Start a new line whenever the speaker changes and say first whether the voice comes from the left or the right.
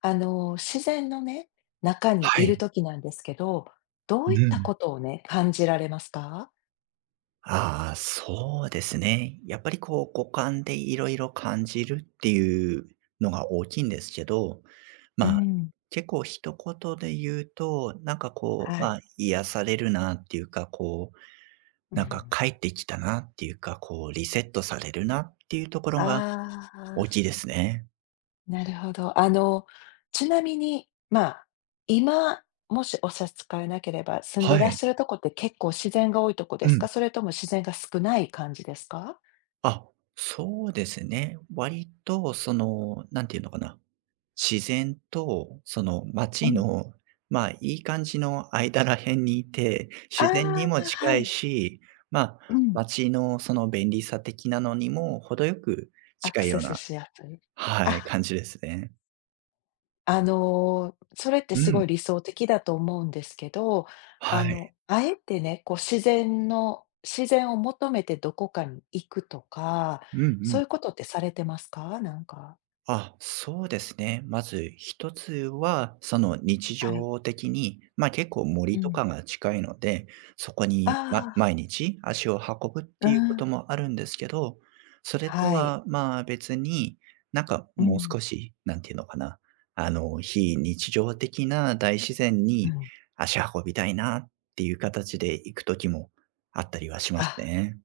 left: 自然のね、中に
right: は
left: いる
right: い。
left: 時なんですけど、どうい
right: う
left: った
right: ん。
left: ことをね、感じられますか？
right: ああ、そうですね。やっぱりこう五感でいろいろ感じるっていうのが大きいんですけど、
left: う
right: まあ、
left: ん。
right: 結構一言で言うと、なんかこう、
left: は
right: ま
left: い。
right: あ、癒されるなっていうか、こう、
left: う
right: なんか
left: ん。
right: 帰ってきたなっていうか、こうリセットされるなっていうところが
left: あ
right: 大きい
left: あ、
right: ですね。
left: なるほど。ちなみに、今、もしお差し支えなければ、住んで
right: は
left: らっ
right: い。
left: しゃるとこって結構自然が多いとこで
right: う
left: す
right: ん。
left: か？それとも自然が少ない感じですか？
right: あ、そうですね。割とその、なんていうのかな。自然と、その
left: う
right: 街
left: ん。
right: の、まあ、いい感じの間ら辺にいて、
left: あ
right: 自然にも
left: あ、
right: 近
left: は
right: い
left: い。
right: し、まあ、
left: うん。
right: 街のその便利さ的なのにも程よく
left: ア
right: 近
left: ク
right: い
left: セ
right: よう
left: ス
right: な
left: しやすい。
right: は
left: あ
right: い、感じですね。
left: あそれって
right: う
left: すご
right: ん。
left: い理想的だと思うんですけど、
right: はい。
left: あえてね、こう自然を求めてどこかに行くとか、
right: うんう
left: そういうこ
right: ん。
left: とってされてますか？なんか
right: あ、そうですね。まず一つは、その日
left: はい。
right: 常的に、まあ結構
left: う
right: 森と
left: ん。
right: かが近いので、そこに、ま、
left: あ
right: 毎日足を運ぶっ
left: あ、
right: て
left: う
right: いうこ
left: ん、
right: ともあるんですけど、それと
left: はい。
right: はまあ別に、なんか
left: う
right: もう
left: ん、
right: 少し、なんていうのかな、あの、非日常的な大自然
left: う
right: に
left: ん。
right: 足運びたいなっていう形で行く時もあったりはしま
left: あ、
right: すね。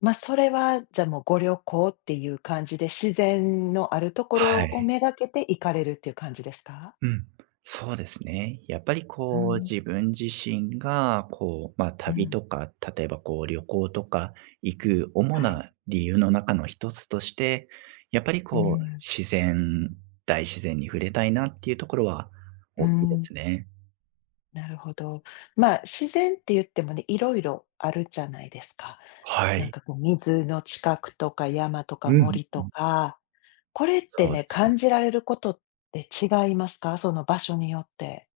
left: それは、じゃ、もうご旅行っていう感じで、自然のあるところ
right: は
left: を
right: い。
left: めがけて行かれるっていう感じですか？
right: うん、そうですね。やっぱり
left: う
right: こう
left: ん、
right: 自分自身がこう、まあ、
left: う
right: 旅
left: ん、
right: とか、例えばこう旅行とか行く主
left: はい。
right: な理由の中の一つとして、やっぱり
left: う
right: こう
left: ん、
right: 自然大自然に触れたいなっていうところは
left: う
right: 大きいで
left: ん。
right: すね。
left: なるほど。まあ、自然って言ってもね、いろいろあるじゃないですか。
right: は
left: なん
right: い。
left: かこう、水の近くとか山とか
right: うん。
left: 森とか、これって
right: そうで
left: ね、
right: すね。
left: 感じられることって違いますか？その場所によって。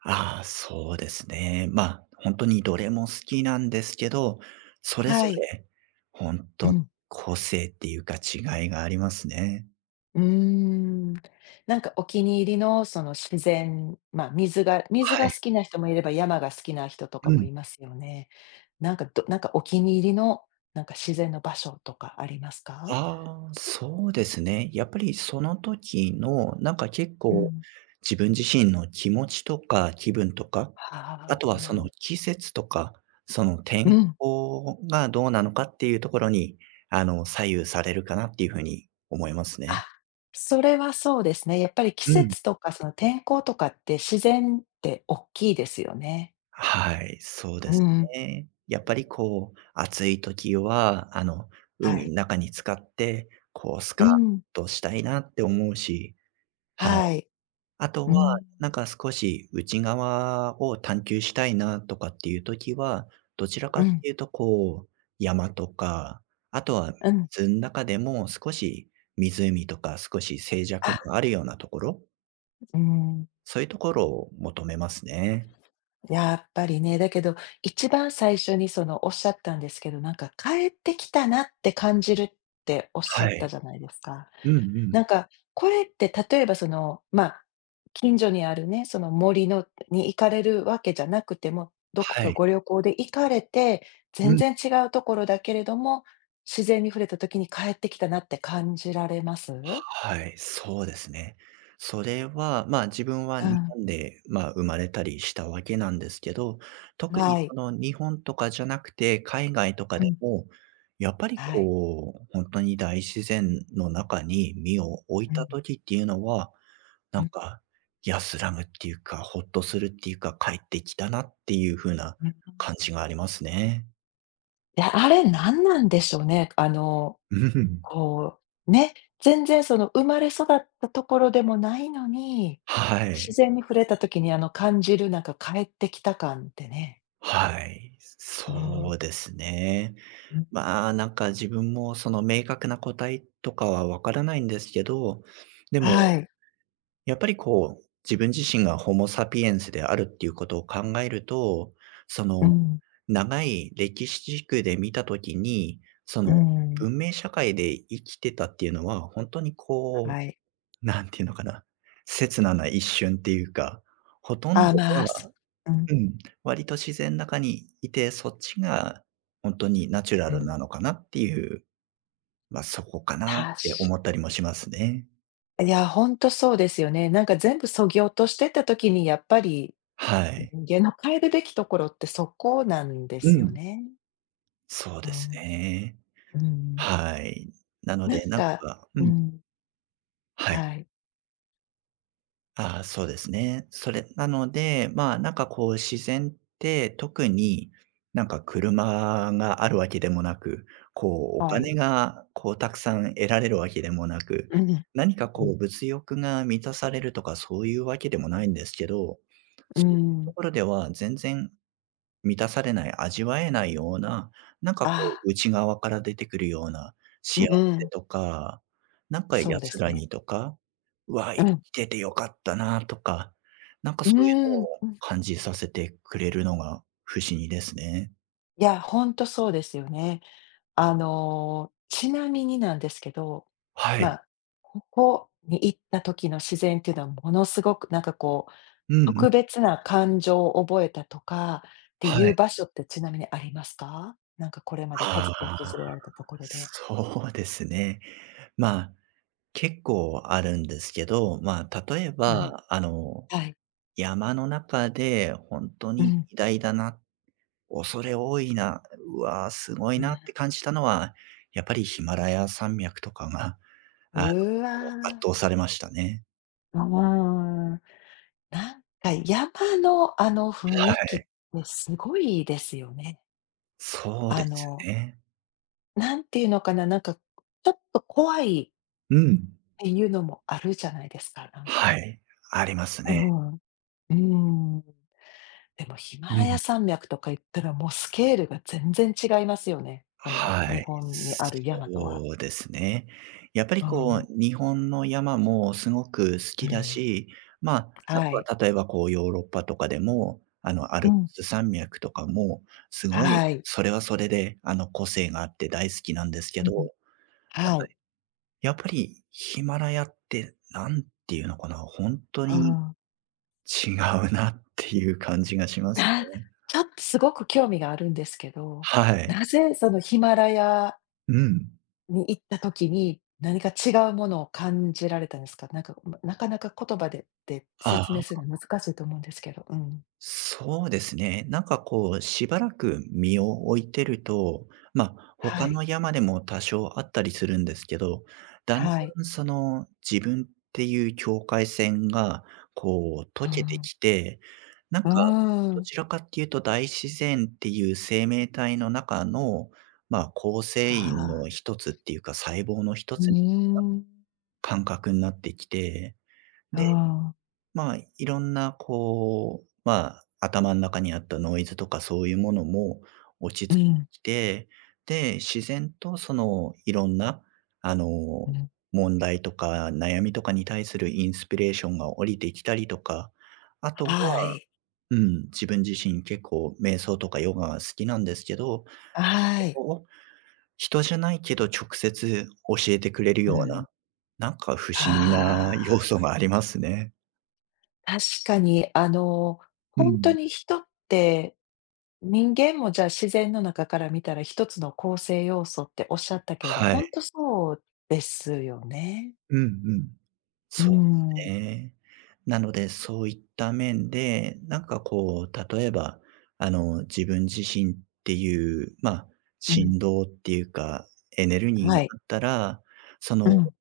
right: ああ、そうですね。本当にどれも好きなんですけど、それ
left: は
right: ぞ
left: い。
right: れ本
left: う
right: 当に
left: ん。
right: 個性っていうか違いがありますね。
left: うーん。なんかお気に入りのその自然、まあ、水
right: は
left: が
right: い。
left: 好きな人もいれば、山が好きな人とか
right: う
left: も
right: ん。
left: いますよね。なんかどなんかお気に入りの、なんか自然の場所とかありますか？
right: ああ、そうですね。やっぱりその時の、なんか結
left: う
right: 構
left: ん。
right: 自分自身の気持ちとか気分とか、あ
left: はあ。
right: とはその季節とか、その
left: う
right: 天
left: ん。
right: 候がどうなのかっていうところに、あの、左右されるかなっていう風に思いますね。
left: あ、それはそうですね。やっぱり季
right: うん。
left: 節とかその天候とかって自然って大きいですよね。
right: はい、そうで
left: う
right: す
left: ん。
right: ね。やっぱりこう、暑い時は、あの、
left: は
right: 海
left: い。
right: の中に浸かって、こうス
left: う
right: カッ
left: ん、
right: としたいなって思うし、はい。
left: はい。
right: あと
left: う
right: は、
left: ん、
right: なんか少し内側を探求したいなとかっていう時は、どちらか
left: う
right: っ
left: ん、
right: ていうとこう、山とか、あとは
left: うん。
right: 水の中でも少し湖とか少し静寂
left: あ、
right: のあるようなところ、
left: うん。
right: そういうところを求めますね。
left: やっぱりね、だけど、一番最初にそのおっしゃったんですけど、なんか帰ってきたなって感じるっておっしゃ
right: は
left: った
right: い。
left: じゃないですか。
right: うんうん。
left: なんか、これって例えばその、まあ、近所にあるね、その森のに行かれるわけじゃなくても、どこ
right: は
left: か
right: い。
left: ご旅行で行かれて、
right: う
left: 全
right: ん。
left: 然違うところだけれども、自然に触れた時に帰ってきたなって感じられます？
right: はい、そうですね。それは、まあ、自分は
left: う
right: 日
left: ん、
right: 本で、まあ、生まれたりしたわけなんですけど、特に
left: はい。
right: その日本とかじゃなくて、海外とか
left: う
right: で
left: ん、
right: も、やっぱり
left: はい。
right: こう、本当に大自然の中に身を置い
left: う
right: た
left: ん、
right: 時っていうのは、
left: う
right: なん
left: ん、
right: か安らぐっていうか、ほっとするっていうか、帰ってきたなっていう風な
left: うん。
right: 感じがありますね。
left: いや、あれ何なんでしょうね。
right: うん。
left: こね、全然その生まれ育ったところでもないのに、
right: はい。
left: 自然に触れた時にあの感じるなんか帰ってきた感ってね。
right: はい。
left: うん、
right: そうですね。
left: うん、
right: まあ、なんか自分もその明確な答えとかはわからないんですけど、でも
left: はい、
right: やっぱりこう、自分自身がホモサピエンスであるっていうことを考えると、そ
left: う
right: の
left: ん、
right: 長い歴史軸で見たときに、そ
left: う
right: の
left: ん、
right: 文明社会で生きてたっていうのは、本当にこう、
left: はい。
right: なんていうのかな、刹那な一瞬っていうか、ほとん
left: あ、
right: どは
left: うん、
right: うん、割と自然の中にいて、そっちが本当にナチュラ
left: う
right: ル
left: ん、
right: なのかなっていうまあ、そこかなっ
left: た
right: て
left: し
right: 思ったりもしますね。
left: いや、ほんとそうですよね。なんか全部削ぎ落としてった時にやっぱり、
right: はい。
left: 人間の帰るべきところってそこなんで
right: う
left: すよ
right: ん。
left: ね。
right: そうですね。
left: うんうん。
right: はい。なの
left: なん
right: で、なん
left: か
right: かう
left: う
right: ん、
left: ん、
right: は
left: は
right: い。
left: い、
right: ああ、そうですね。それなので、まあ、なんかこう自然って特になんか車があるわけでもなく、こうお
left: はい。
right: 金がこうたくさん得られるわけでもなく、
left: うん。う
right: 何かこ
left: ん、
right: う物欲が満たされるとかそういうわけでもないんですけど、
left: うー
right: そういうと
left: ん、
right: ころでは全然満たされない、味わえないような、なん
left: あ
right: かこ
left: あ、
right: う内側から出てくるような
left: うん
right: 幸
left: う
right: せ
left: ん、
right: とか、なんか
left: そうで
right: 安
left: す
right: ら
left: ね。
right: ぎとか、うわ、
left: う
right: 生
left: ん、
right: きててよかったなとか、なんか
left: う
right: そういう
left: ーん、
right: のを
left: うん、い
right: 感じさせてくれるのが不思議ですね。
left: や、ほんとそうですよね。ちなみになんですけど、
right: は
left: ま
right: い。
left: あ、ここに行った時の自然っていうのはものすごくなんかこう、
right: うんうん。
left: 特別な感情を覚えたとかってい
right: は
left: う
right: い。
left: 場所ってちなみにありますか？なんかこれまでた
right: あ
left: ず訪
right: あ、
left: れられたところで。
right: そうですね。まあ、結構あるんですけど、まあ、例え
left: うん、
right: ば、あの、
left: はい。
right: 山の中で本当
left: う
right: に
left: ん、
right: 偉大だな恐れ多いな、うわー、すご
left: う
right: い
left: ん。
right: なって感じたのは、やっぱりヒマラヤ山脈とかが、あの、
left: う
right: 圧
left: わ、
right: 倒されましたね。
left: ああ。なんかあの雰
right: は
left: 囲気っ
right: い。
left: てすごいですよね。
right: そう
left: あ
right: です
left: の、
right: ね。
left: なんていうのかな、なんかちょっと怖いっ
right: うん。
left: ていうのもあるじゃないですか、なん
right: は
left: か。
right: い。あります
left: う
right: ね。
left: ん。うーん。でもヒマ
right: う
left: ラヤ
right: ん。
left: 山脈とか言ったらもうスケールが全然違いますよね。この
right: は
left: 日
right: い、
left: 本にある山とは。
right: そうですね。やっぱり
left: う
right: こう、
left: ん。
right: 日本の山もすごく好
left: う
right: きだ
left: ん。
right: し、まあ、あ
left: は
right: と
left: い。
right: は例えばこうヨーロッパとかでも、あの、ア
left: う
right: ルプ
left: ん。
right: ス山脈とかも、すごい、
left: はい。
right: それはそれで、あの、個性があって大好きなんですけ
left: う
right: ど、な
left: ん。
right: ん
left: は
right: か
left: い。
right: やっぱりヒマラヤって、何ていうのかな、本当
left: う
right: に
left: ん。
right: 違うなっていう感じがし
left: な
right: ます ね。
left: ちょっとすごく興味があるんですけど、
right: はい。
left: なぜそのヒマラヤ
right: うん。
left: に行った時に、何か違うものを感じられたんですか？なんか、ま、なかなか言葉で
right: あ
left: 説明す
right: あ。
left: るの難しいと思うんですけど、うん。
right: そうですね。なんかこう、しばらく身を置いてると、まあ、
left: は
right: 他
left: い、
right: の山でも多少あったりするんですけど、だんだ
left: はい。
right: んその自分っていう境界線がこう
left: う
right: 溶けて
left: ん。
right: きて、な
left: う
right: ん
left: ー
right: かど
left: ん。
right: ちらかっていうと大自然っていう生命体の中の、まあ、構成員
left: あ
right: の
left: あ、
right: 一つっていうか細胞の一
left: う
right: つに
left: ーん。
right: 感覚になってきて、
left: う
right: で
left: ん。
right: まあ、いろんなこう、まあ、頭の中にあったノイズとかそういうものも落ち
left: う
right: 着いて
left: ん、
right: きて、で、自然とそのいろんな、あの、
left: うん。
right: 問題とか悩みとかに対するインスピレーションが降りてきたりとか、あと
left: は
right: は
left: い。
right: うん、自分自身結構瞑想とかヨガが好きなんですけど、
left: は
right: そ
left: い。
right: こを人じゃないけど直接教えてくれる
left: う
right: よう
left: ん。
right: な、なんか不思議な
left: あ
right: 要
left: あ、
right: 素がありますね。
left: 確かにあの、
right: う
left: ほんと
right: ん。
left: に人って人間もじゃあ自然の中から見たら一つの構成要素っておっしゃったけれど、
right: は
left: ほ
right: い。
left: んとそうですよね。
right: うんうん。
left: うー
right: そうです
left: ん。
right: ね。なので、そういった面で、なんかこう、例えば、あの、自分自身っていう、まあ、
left: うん、
right: 振動っていうか、エネルギー
left: は
right: が
left: い。
right: あったら、そ
left: う
right: の
left: ん、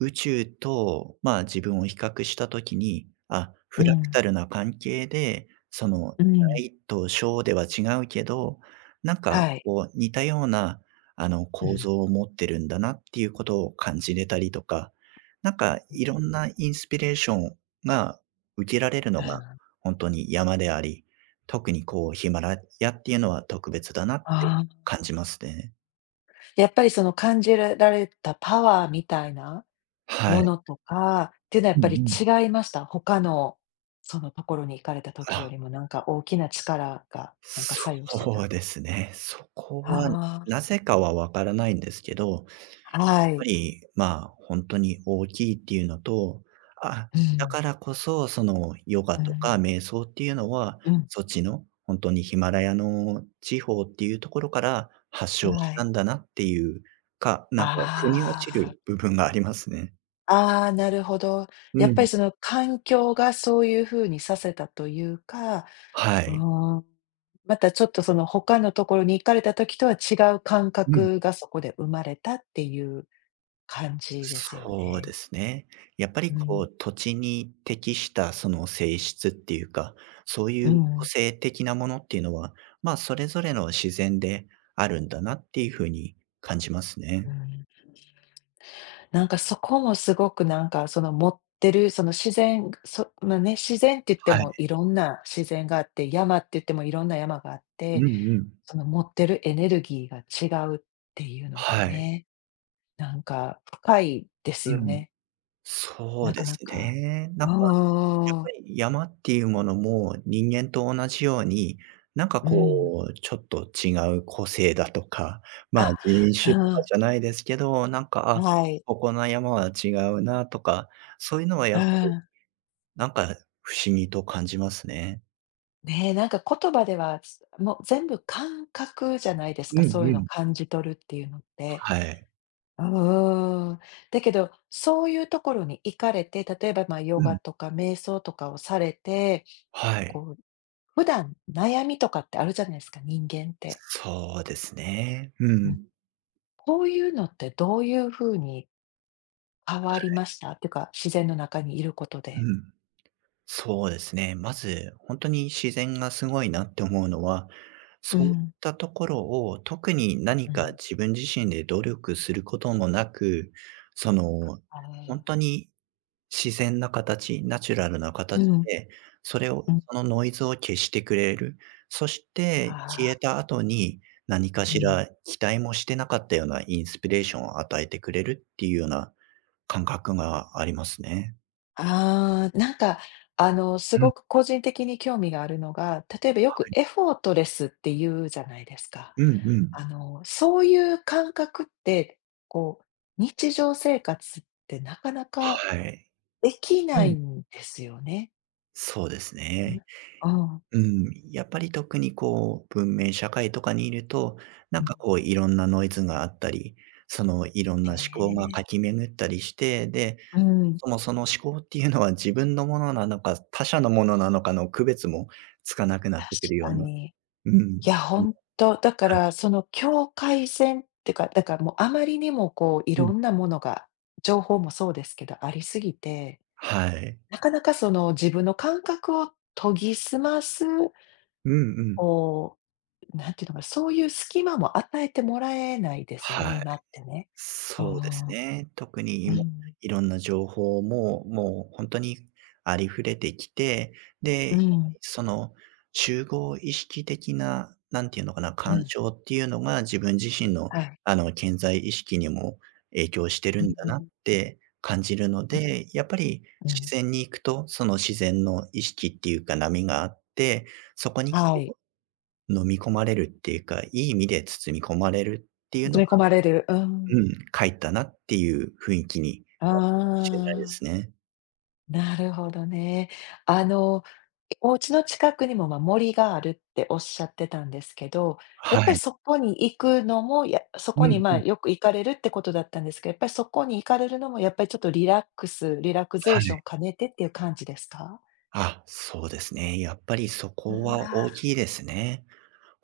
right: 宇宙と、まあ、自分を比較したときに、あ、
left: う
right: フラク
left: ん、
right: タルな関係で、その、
left: うん、
right: 大と小では違うけど、なんか、
left: はい。
right: こう、似たような、あの、
left: うん、う
right: 構
left: ん。
right: 造を持ってるんだなっていうことを感じれたりとか、なんか、いろんなインスピレーションが受けられるのが本当に山であり、特に、こう、ヒマラヤっていうのは特別だなって
left: ああ、
right: 感じますね。
left: やっぱりその感じらられたパワーみたいな
right: は
left: も
right: い。
left: のとかっていうのはやっ
right: うんう
left: ぱり
right: ん。
left: 違いました？他のそのところに行かれた時よ
right: あ
left: りもなんか大きな力がなんか作用して
right: そう
left: た。
right: ですね。そこは
left: あ
right: なぜかはわからないんですけど、やっ
left: あ、は
right: ぱ
left: い。
right: り、まあ、ほんとに大きいっていうのと、あ、
left: う
right: だ
left: ん、
right: からこそ、その、ヨガ
left: う
right: とか
left: ん、
right: 瞑想っていうのは、そっちのほんとにヒマラヤの地方っていうところから発
left: うん、
right: 祥
left: は
right: した
left: い。
right: んだなっていうか、なんか腑に落ち
left: ああ、
right: る部分がありますね。
left: ああ、なるほど。
right: う
left: やっぱり
right: ん。
left: その環境がそういう風にさせたというか、
right: は
left: う
right: い。
left: ーん、またちょっとその他のところに行かれた時とは違う感
right: うん。
left: 覚がそこで生まれたっていう感じですよ
right: そう
left: ね。
right: ですね。やっぱ
left: う
right: りこ
left: ん、
right: う土地に適したその性質っていうか、そうい
left: う
right: う個
left: ん、
right: 性的なものっていうのは、まあ、それぞれの自然であるんだなっていう風に感じます
left: う
right: ね。
left: ん。なんかそこもすごくなんかその持ってるその自然、まあね、自然って言って
right: はい。
left: もいろんな自然があって、山って言ってもいろんな山があっ
right: うん
left: て
right: うん。
left: その持ってるエネルギーが違うっていうのが
right: はい。
left: ね、なんか深いです
right: う
left: よ
right: ん。
left: ね。
right: そ
left: な
right: う
left: か
right: で
left: な
right: す
left: か。
right: ね。な
left: う
right: んか
left: んう
right: やっ
left: んう
right: ぱ
left: ん
right: り山っていうものも、人間と同じように、なんかこう、ちょっと違う個性だとか、まあ、
left: あ、
right: 人種とかじゃないですけど、なんか、
left: うん、
right: あ、
left: はい。
right: ここの山は違うなとか、そういうのはや
left: う
right: っぱり、
left: ん。
right: なんか不思議と感じますね。
left: ねえ、なんか言葉では、もう全部感覚じゃないです
right: う
left: か、
right: ん
left: そういう
right: う
left: の
right: ん。
left: 感じ取るっていうのって。
right: はい。
left: うんだけど、そういうところに行かれて、例えば、ま、ヨ
right: う
left: ガ
right: ん。
left: とか瞑想とかをされて、
right: はい。
left: こう、普段悩みとかってあるじゃないですか、人間って。
right: そうですね。うん。
left: こういうのってどういうふうに変わりました？っていうか、自然の中にいることで。
right: うん。そうですね。まず、本当に自然がすごいなって思うのは、
left: う
right: そういっ
left: ん。
right: たところを特に
left: う
right: 何か
left: ん。
right: 自分自身で努力することもなく、その、
left: あ
right: 本当
left: あ。
right: に自然な形、ナチュラルな
left: う
right: 形
left: ん、
right: で、それを、
left: うん。
right: そのノイズを消してくれる。そし
left: あ
right: て消
left: あ、
right: えた後に、何か
left: う
right: し
left: ん。
right: ら期待もしてなかったようなインスピレーションを与えてくれるっていうような感覚がありますね。
left: ああ、なんか、あの、す
right: うん、
left: ごく個人的に興味があるのが、例えばよくエフォートレスって言うじゃないですか。
right: うんうん。
left: あの、そういう感覚って、こう、日常生活ってなかなか
right: はい。
left: でき
right: う
left: ない
right: ん、
left: んですよね。
right: そうです
left: うん。
right: ね。
left: うん。
right: うん、やっぱり特にこう、文明社会とかにいると、な
left: う
right: ん
left: ん。
right: かこういろんなノイズがあったり、そのいろんな思考
left: ね
right: がか
left: え。
right: きめ巡ったりして、で、
left: うん。
right: そもその思考っていうのは自分のものなのか、他者のものなのかの区別もつかなくなってくるよ
left: 確か
right: うな、
left: に。
right: うん、
left: いや、ほんと、だか
right: はい。
left: らその境界線ってか、だからもうあまりにもこうい
right: うん。
left: ろんなものが、情報もそうですけど、ありすぎて、
right: はい。
left: なかなかその自分の感覚を研ぎ澄ます、
right: うんうん。
left: こう、なんていうのかな、そういう隙間も与えてもらえないですよね、
right: はい。
left: 今ってね。うー
right: そうです
left: ん、
right: ね。特に
left: う
right: 今、
left: ん、
right: いろんな情報も、もう本当にありふれてきて、で、
left: う
right: やっぱ
left: ん、
right: りその、集合意識的な、なんていうのかな、
left: う
right: 干
left: ん、
right: 渉っていうのが自分自身の、
left: はい。
right: あの、潜在意識にも影響してる
left: う
right: ん
left: ん、
right: だ
left: う
right: なっ
left: ん、
right: て感じるので、やっぱり
left: う
right: 自
left: ん、
right: 然に行くと、その自然の意識っていうか波があって、そこに
left: はい。
right: 飲み込まれるっていうか、いい意味で包み込まれるっていうの
left: 詰め込まれる。うん。
right: うん、帰ったなっていう雰囲気に
left: あ
right: なるかもしれないで
left: あ。
right: すね。
left: なるほどね。あの、お家の近くにも、ま、森があるっておっしゃってたんですけど、やっ
right: は
left: ぱり
right: い。
left: そこに行くのも、そ
right: う
left: こに、
right: んう
left: ま、
right: ん。
left: よく行かれるってことだったんですけど、やっぱりそこに行かれるのも、やっぱりちょっとリラクゼー
right: は
left: ショ
right: い。
left: ン兼ねてっていう感じですか？
right: あ、そうですね。やっぱりそこ
left: う
right: は
left: わ。
right: 大きいですね。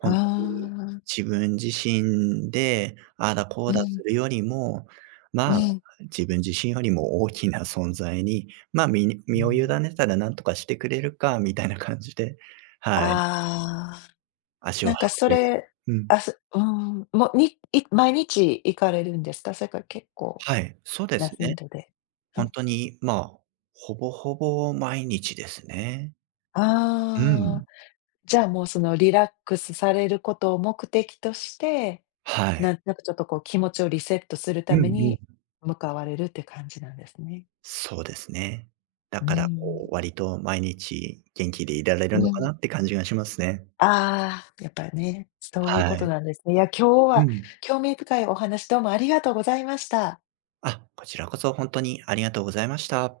left: あ
right: んとに
left: あ、
right: 自分自身で、ああだこ
left: う
right: うだ
left: ん、う
right: するよりも、まあ、
left: ん。
right: 自分自身よりも大きな存在に、ま、身に
left: う
right: 身を委
left: ん。
right: ねたら何とかしてくれるかみたいな感じで、はい、
left: ああ、
right: 足を
left: な
right: 運
left: んかそ
right: ぶよ
left: れ、
right: うにうん、
left: うーん、もう、毎日行かれるんですか？それか結構
right: はい、そうで
left: な
right: す
left: 頻
right: ね。
left: 度で。う
right: ほん
left: ん。
right: とに、まあ、ほぼほぼ毎日ですね。う
left: ああ、
right: ん。
left: じゃあ、もう、その、リラックスされることを目的として、
right: は
left: な
right: い。
left: んとなくちょっと、こう、気持ちをリセットする
right: う
left: た
right: ん
left: め
right: う
left: に
right: ん。
left: 向かわれるって感じなんですね。
right: そうですね。だ
left: う
right: から、
left: ん、
right: こう、割と毎日元気でいられ
left: う
right: るのか
left: ん。
right: なって感じがしますね。
left: ああ、やっぱね、そういうこ
right: は
left: と
right: い。
left: なんですね。いや、今日
right: う
left: は
right: ん。
left: 興味深いお話どうもありがとうございました。
right: あ、こちらこそほんとにありがとうございました。